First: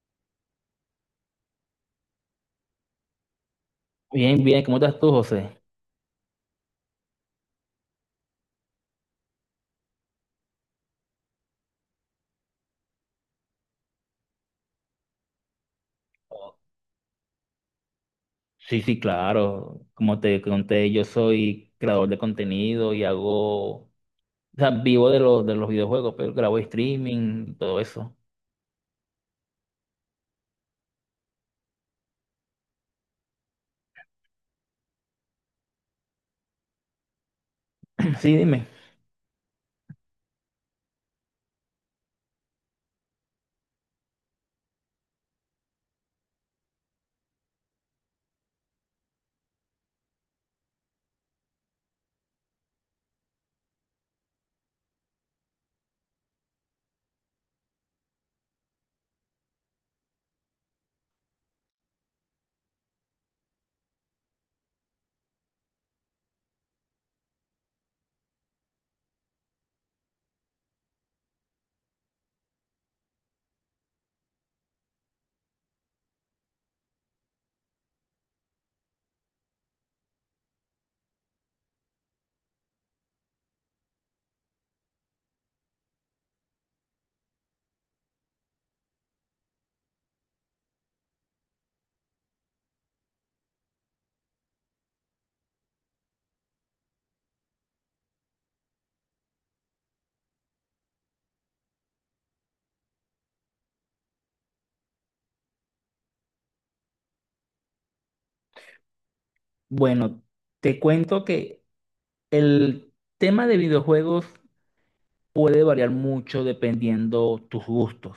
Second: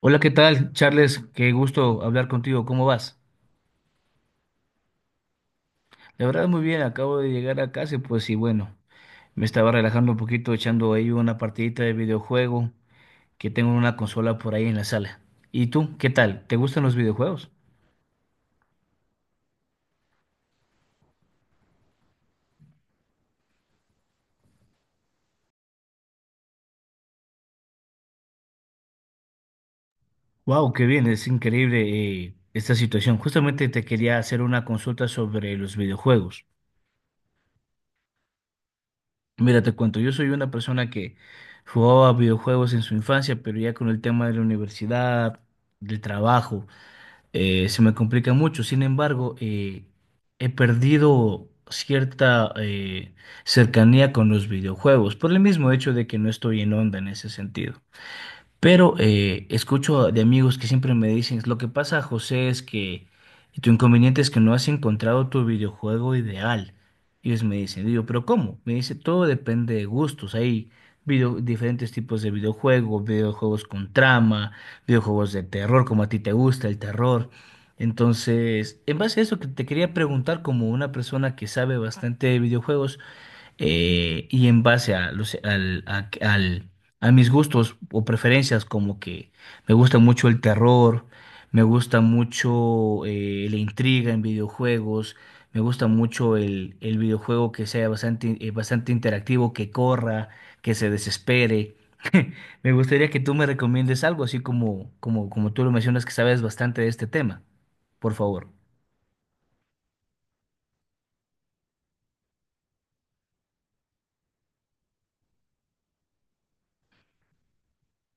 Hola, ¿qué tal, Charles? Qué gusto hablar contigo. ¿Cómo vas? Bien, bien, ¿cómo estás tú, José? La verdad, muy bien. Acabo de llegar a casa, y bueno, me estaba relajando un poquito echando ahí una partidita de videojuego que tengo una consola por ahí en la sala. ¿Y tú, qué tal? ¿Te gustan los videojuegos? Sí, sí, claro. Como te conté, yo soy creador de contenido y hago, o sea, vivo de los videojuegos, pero grabo streaming, todo eso. Wow, qué bien. Es increíble, esta situación. Justamente te quería hacer una consulta sobre los videojuegos. Sí, dime. Mira, te cuento. Yo soy una persona que jugaba videojuegos en su infancia, pero ya con el tema de la universidad, del trabajo. Se me complica mucho. Sin embargo, he perdido cierta cercanía con los videojuegos por el mismo hecho de que no estoy en onda en ese sentido. Pero escucho de amigos que siempre me dicen, lo que pasa, José, es que tu inconveniente es que no has encontrado tu videojuego ideal. Y ellos me dicen, digo, ¿pero cómo? Me dice, todo depende de gustos. Hay diferentes tipos de videojuegos, videojuegos con trama, videojuegos de terror, como a ti te gusta el terror. Entonces, en base a eso que te quería preguntar, como una persona que sabe bastante de videojuegos, y en base a, los, al, a, al- a mis gustos o preferencias, como que me gusta mucho el terror, me gusta mucho la intriga en videojuegos, me gusta mucho el videojuego que sea bastante, bastante interactivo, que corra, que se desespere. Me gustaría que tú me recomiendes algo, así como tú lo mencionas que sabes bastante de este tema, por favor. Bueno, te cuento que el tema de videojuegos puede variar mucho dependiendo tus gustos.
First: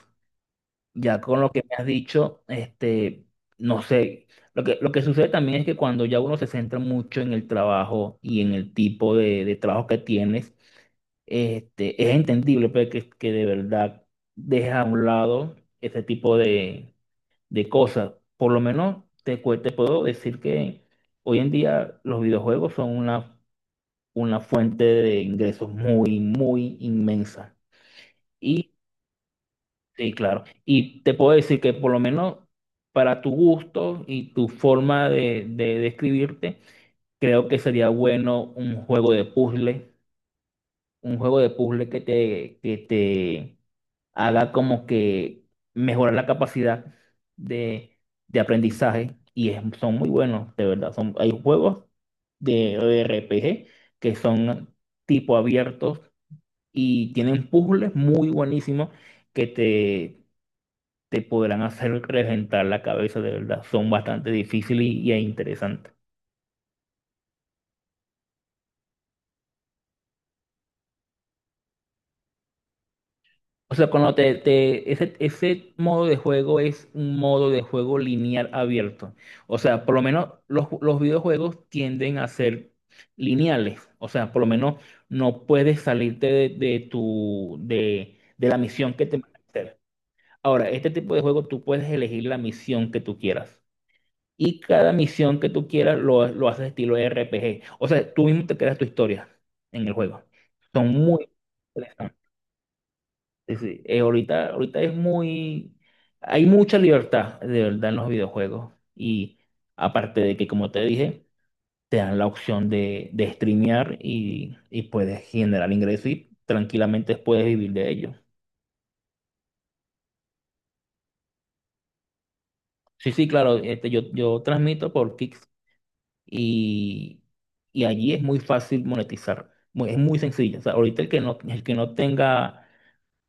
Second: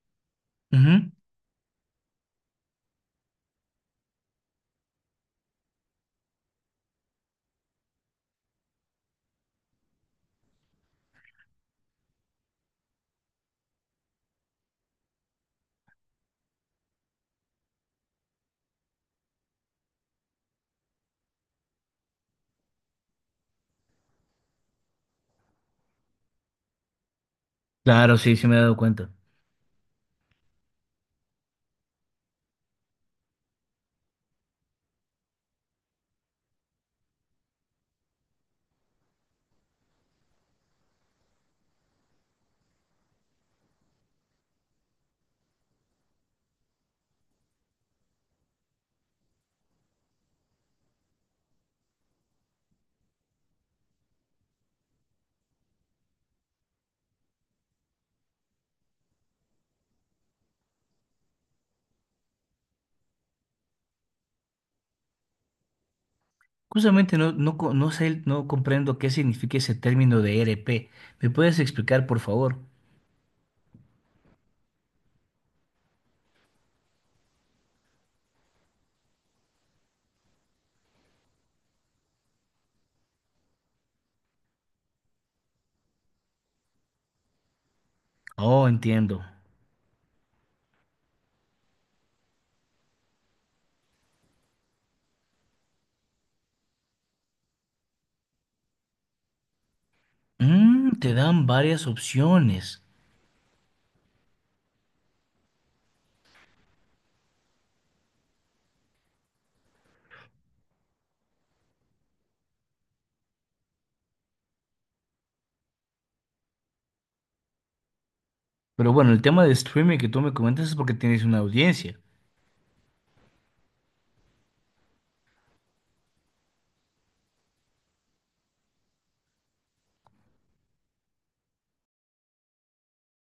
Ujú. Ya con lo que me has dicho, no sé, lo que sucede también es que cuando ya uno se centra mucho en el trabajo y en el tipo de trabajo que tienes, este, es entendible pues, que de verdad dejes a un lado ese tipo de cosas. Por lo menos te puedo decir que hoy en día los videojuegos son una fuente de ingresos muy, muy inmensa. Claro, sí, sí me he dado cuenta. Sí, claro. Y te puedo decir que por lo menos para tu gusto y tu forma de describirte, creo que sería bueno un juego de puzzle, un juego de puzzle que te haga como que mejorar la capacidad de, de aprendizaje. Son muy buenos, de verdad. Hay juegos de RPG que son tipo abiertos y tienen puzzles muy buenísimos que te podrán hacer reventar la cabeza, de verdad. Son bastante difíciles e interesantes. Justamente no sé, no comprendo qué significa ese término de RP. ¿Me puedes explicar, por favor? O sea, ese, ese modo de juego es un modo de juego lineal abierto. O sea, por lo menos los videojuegos tienden a ser lineales. O sea, por lo menos no puedes salirte de la Oh, misión que te entiendo. van a hacer. Ahora, este tipo de juego tú puedes elegir la misión que tú quieras. Y cada misión que tú quieras lo haces estilo RPG. O sea, tú mismo te creas tu historia en el juego. Son Mm, te muy dan varias interesantes. opciones. Sí, sí. Ahorita es muy... Hay mucha libertad, de verdad, en los videojuegos. Y aparte de que, como te dije, te dan la opción de streamear y puedes generar ingresos y tranquilamente puedes vivir de ello. Pero bueno, el tema de streaming que tú me comentas es porque tienes una audiencia. Sí, sí, claro, yo transmito por Kick, y, y allí es muy fácil monetizar, es muy sencillo. O sea, ahorita el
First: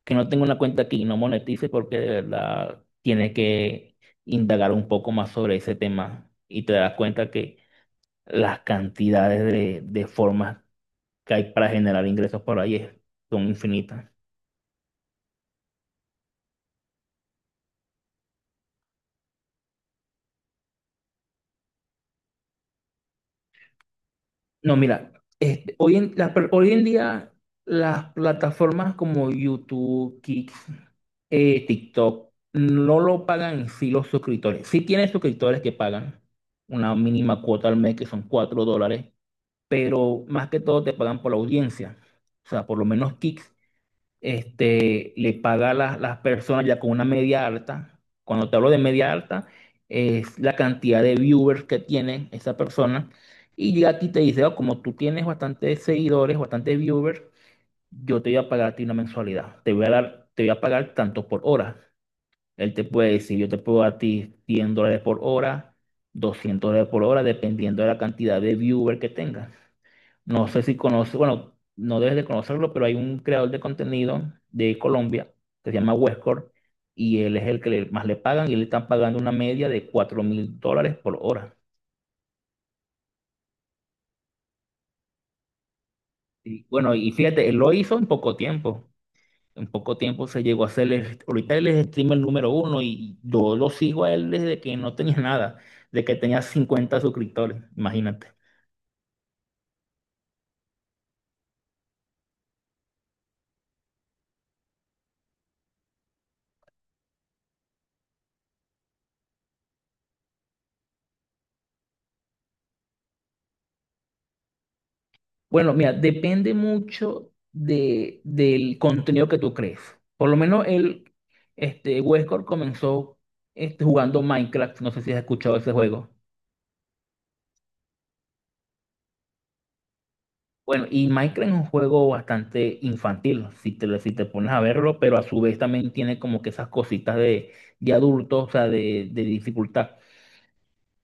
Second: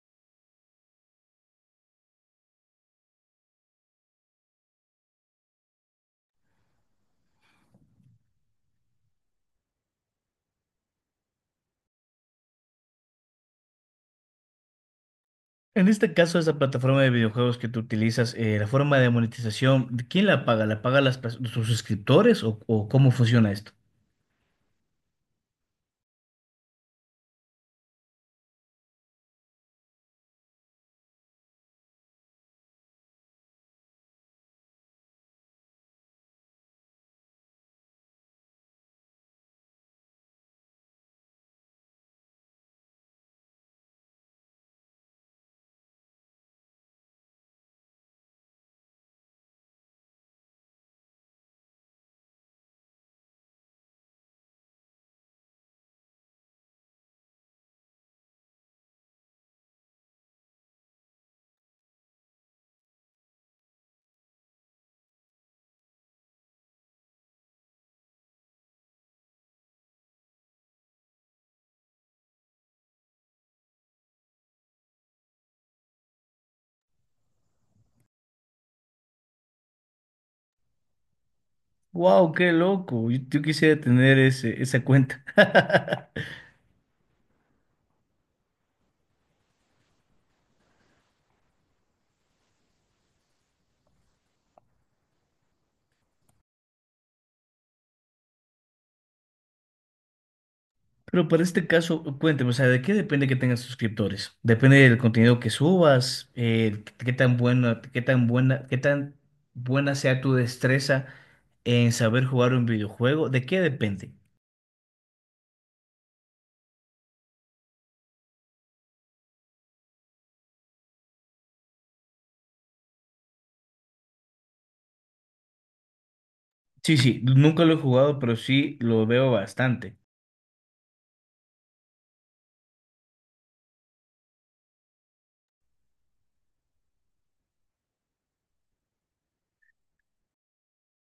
que no tenga una cuenta aquí y no monetice porque de verdad tiene que indagar un poco más sobre ese tema y te das cuenta que las cantidades de formas que hay para generar ingresos por ahí son infinitas. En este caso, esa plataforma de videojuegos que tú utilizas, la forma de monetización, ¿quién la paga? ¿La pagan tus suscriptores o cómo funciona esto? No, mira, hoy en día las plataformas como YouTube, Kick, TikTok, no lo pagan en sí los suscriptores. Sí tienes suscriptores que pagan una mínima cuota al mes, que son $4, pero más que todo te pagan por la audiencia. O sea, por lo menos Kick este, le paga a las personas ya con una media alta. Cuando te hablo de media alta, es la cantidad de viewers que tiene esa persona. Y llega a ti y te dice, "Oh, como tú tienes bastantes seguidores, bastantes viewers, yo te voy a pagar a ti una mensualidad. Te voy a pagar tanto por hora. Él te puede decir, yo te puedo dar a ti $100 por hora, $200 por hora, dependiendo de la cantidad de viewers que tengas. No sé si conoces, bueno, no debes de conocerlo, pero hay un creador de contenido de Colombia que se llama Westcore y él es el que más le pagan y le están pagando una media de $4,000 por hora. ¡Wow! ¡Qué loco! Yo quisiera tener esa cuenta. Y bueno, y fíjate, él lo hizo en poco tiempo. En poco tiempo se llegó a ser, ahorita él es streamer número uno y yo lo sigo a él desde que no tenía nada, de que tenía 50 suscriptores, imagínate. Pero para este caso, cuénteme, o sea, ¿de qué depende que tengas suscriptores? Depende del contenido que subas, qué tan buena sea tu destreza en saber jugar un videojuego. ¿De qué depende? Bueno, mira, depende mucho del contenido que tú crees. Por lo menos Westcore comenzó este, jugando Minecraft. No sé si has escuchado ese juego. Sí, sí, nunca lo he jugado, pero sí lo veo bastante. Bueno, y Minecraft es un juego bastante infantil, si te pones a verlo, pero a su vez también tiene como que esas cositas de adulto, o sea, de dificultad.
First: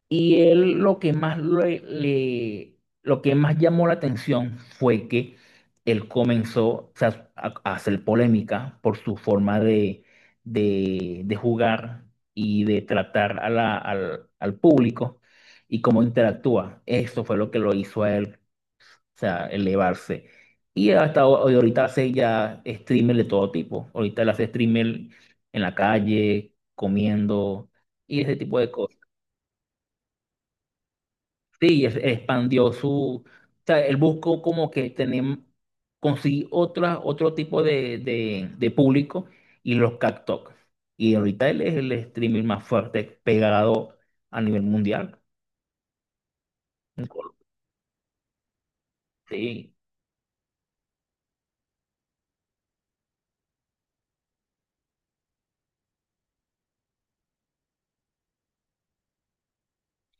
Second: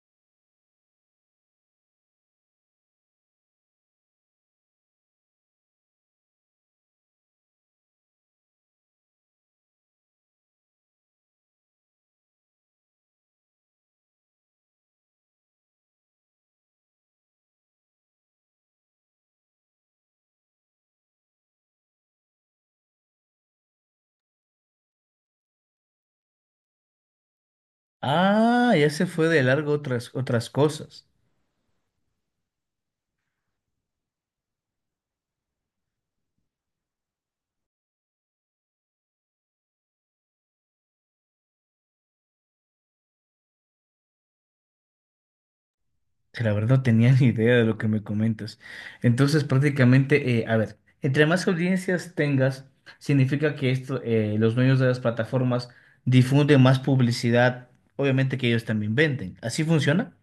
Y él lo que más lo que más llamó la atención fue que él comenzó o sea, a hacer polémica por su forma de jugar y de tratar a al público y cómo interactúa. Eso fue lo que lo hizo a él, o sea, elevarse. Y hasta hoy, ahorita hace ya streamer de todo tipo. Ahorita él hace streamer en la calle, comiendo y ese tipo de Ah, ya cosas. se fue de largo otras cosas. Sí, expandió su, o sea, él buscó como que tener, conseguir otra, otro tipo de público y los captó. Y ahorita él es el streaming más fuerte, pegado a nivel mundial. Que La verdad no tenía ni idea de lo que me comentas. Entonces, Sí. prácticamente, a ver, entre más audiencias tengas, significa que esto, los dueños de las plataformas difunden más publicidad, obviamente que ellos también venden. ¿Así funciona?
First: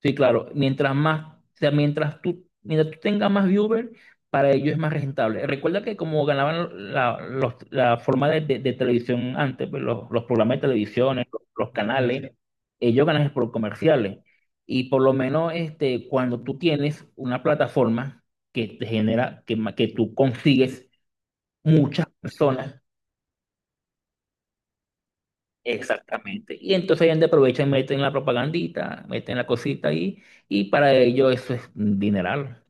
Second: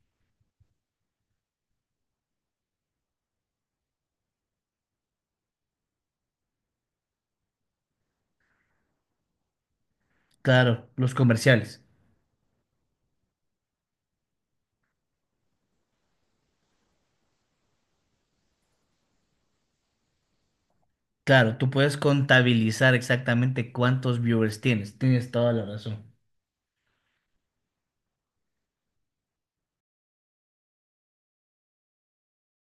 Sí, claro. Mientras más, o sea, mientras tú tengas más viewers, para ellos es más rentable. Recuerda que como ganaban la forma de televisión antes, pues, los programas de Claro, los televisión, los comerciales. canales, ellos ganan por comerciales. Y por lo menos este, cuando tú tienes una plataforma que te genera, que tú consigues Claro, tú puedes muchas personas, contabilizar exactamente cuántos viewers tienes. Tienes toda la razón. exactamente. Y entonces ellos aprovechan y meten la propagandita, meten la cosita ahí, y para ellos eso es un dineral.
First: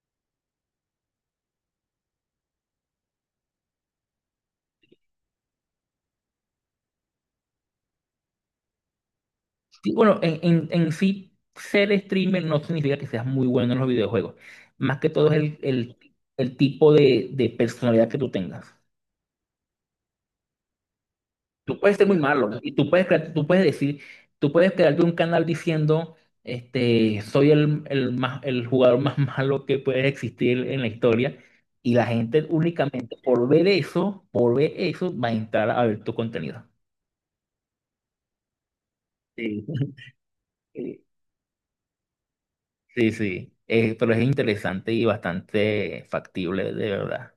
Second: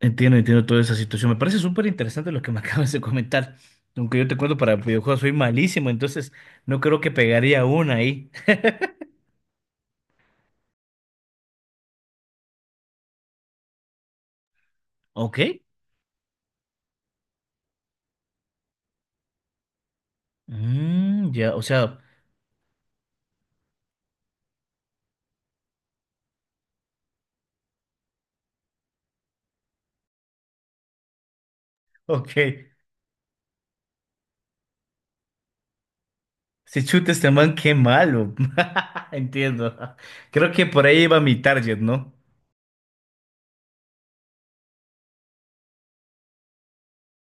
Entiendo, entiendo toda esa situación. Me parece súper interesante lo que me acabas de comentar. Aunque yo te cuento, para videojuegos soy malísimo, entonces no creo que pegaría una ahí. Sí, bueno, en sí, ser streamer no significa que seas muy bueno en los videojuegos. Más que todo es Ok. El tipo de personalidad que tú tengas. Mm, ya, o Tú puedes sea, ser muy malo y tú puedes, tú puedes decir, tú puedes crearte un canal diciendo, este, soy el jugador más malo que puede existir en la historia y la ok. gente únicamente por ver eso, va a entrar a ver tu contenido. Si chuta este man, qué malo. Entiendo. Creo que por ahí Sí. iba mi target, ¿no? Sí, sí, eh, pero es interesante y bastante factible, de verdad.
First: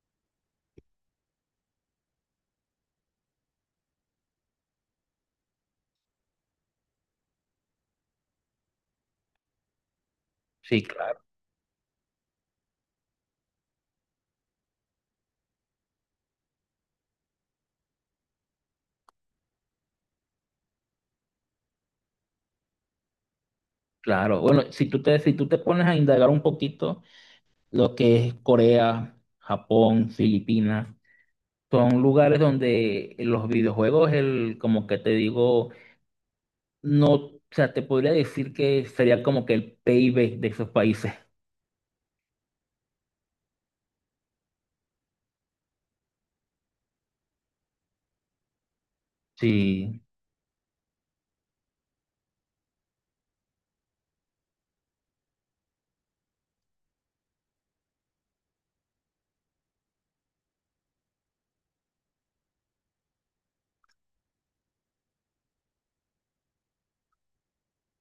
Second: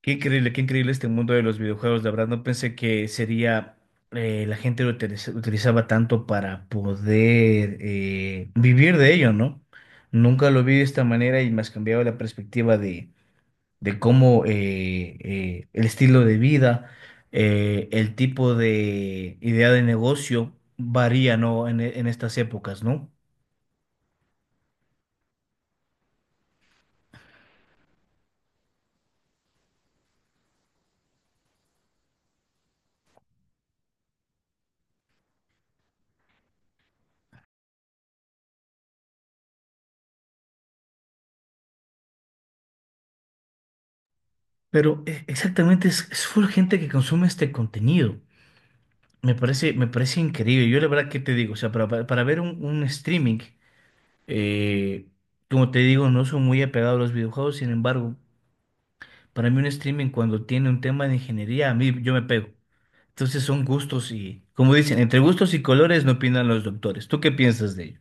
Qué increíble este mundo de los videojuegos. La verdad, no pensé que sería. La gente utilizaba tanto para poder vivir de ello, ¿no? Nunca lo vi de Sí, esta claro. manera y me has cambiado la perspectiva de cómo el estilo de vida, el tipo de idea de negocio varía, ¿no? En estas épocas, ¿no? Claro, bueno, si tú te pones a indagar un poquito, lo que es Corea, Japón, Filipinas, son lugares donde los videojuegos, el, como que te digo, no, o sea, te podría decir que sería como que el PIB de esos países. Pero exactamente es full gente que consume este contenido. Me Sí, parece increíble. Yo la verdad que te digo, o sea, para ver un streaming, eh, como te digo, no soy muy apegado a los videojuegos, sin embargo, para mí un streaming cuando tiene un tema de ingeniería, a mí yo me pego. Entonces son gustos y, como dicen, entre gustos y colores no opinan los doctores. ¿Tú qué piensas de ello?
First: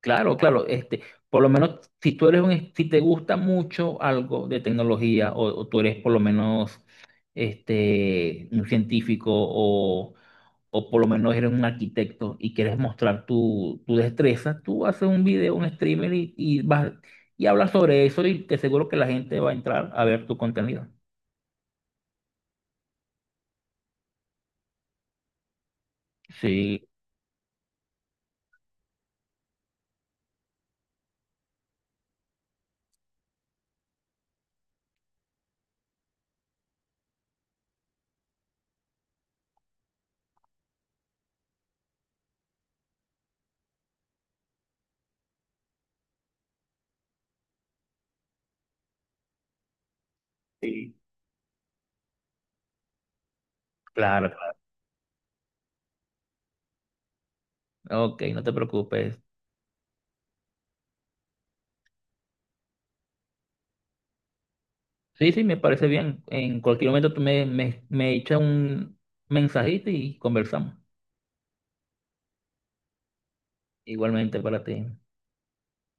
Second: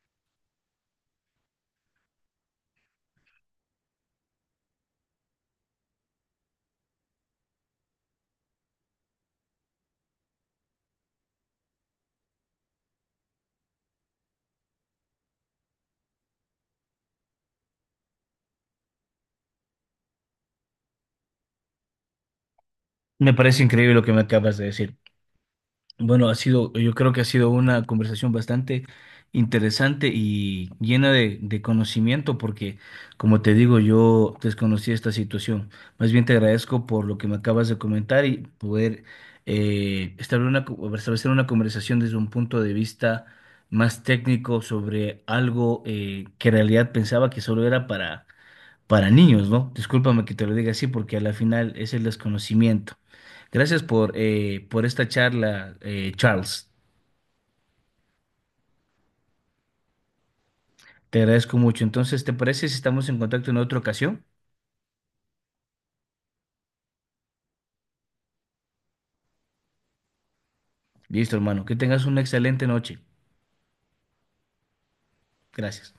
claro, claro, este, por lo menos si tú eres si te gusta mucho algo de tecnología o tú eres por lo menos este, un científico o por lo menos eres un arquitecto y quieres mostrar tu, tu destreza, tú haces un video, un streamer y vas y hablas sobre eso y te aseguro que la gente va a entrar a ver tu contenido. Me parece increíble lo que me acabas de decir. Bueno, ha sido, Sí, yo creo que ha sido una conversación bastante interesante y llena de conocimiento porque, como te digo, yo desconocía esta situación. Más bien te agradezco por lo que me acabas de comentar y poder establecer una, establecer una conversación desde un punto de vista más técnico sobre algo que en realidad pensaba que solo era para niños, ¿no? Discúlpame que te lo diga así sí, porque a la final es el desconocimiento. Gracias claro, claro. Por esta charla, Charles. Ok, no te preocupes. Te agradezco mucho. Entonces, ¿te parece si estamos en contacto en otra ocasión? Sí, sí, me parece bien. En cualquier momento tú me echas un mensajito y conversamos. Listo, hermano. Que tengas una excelente noche. Igualmente para ti. Gracias.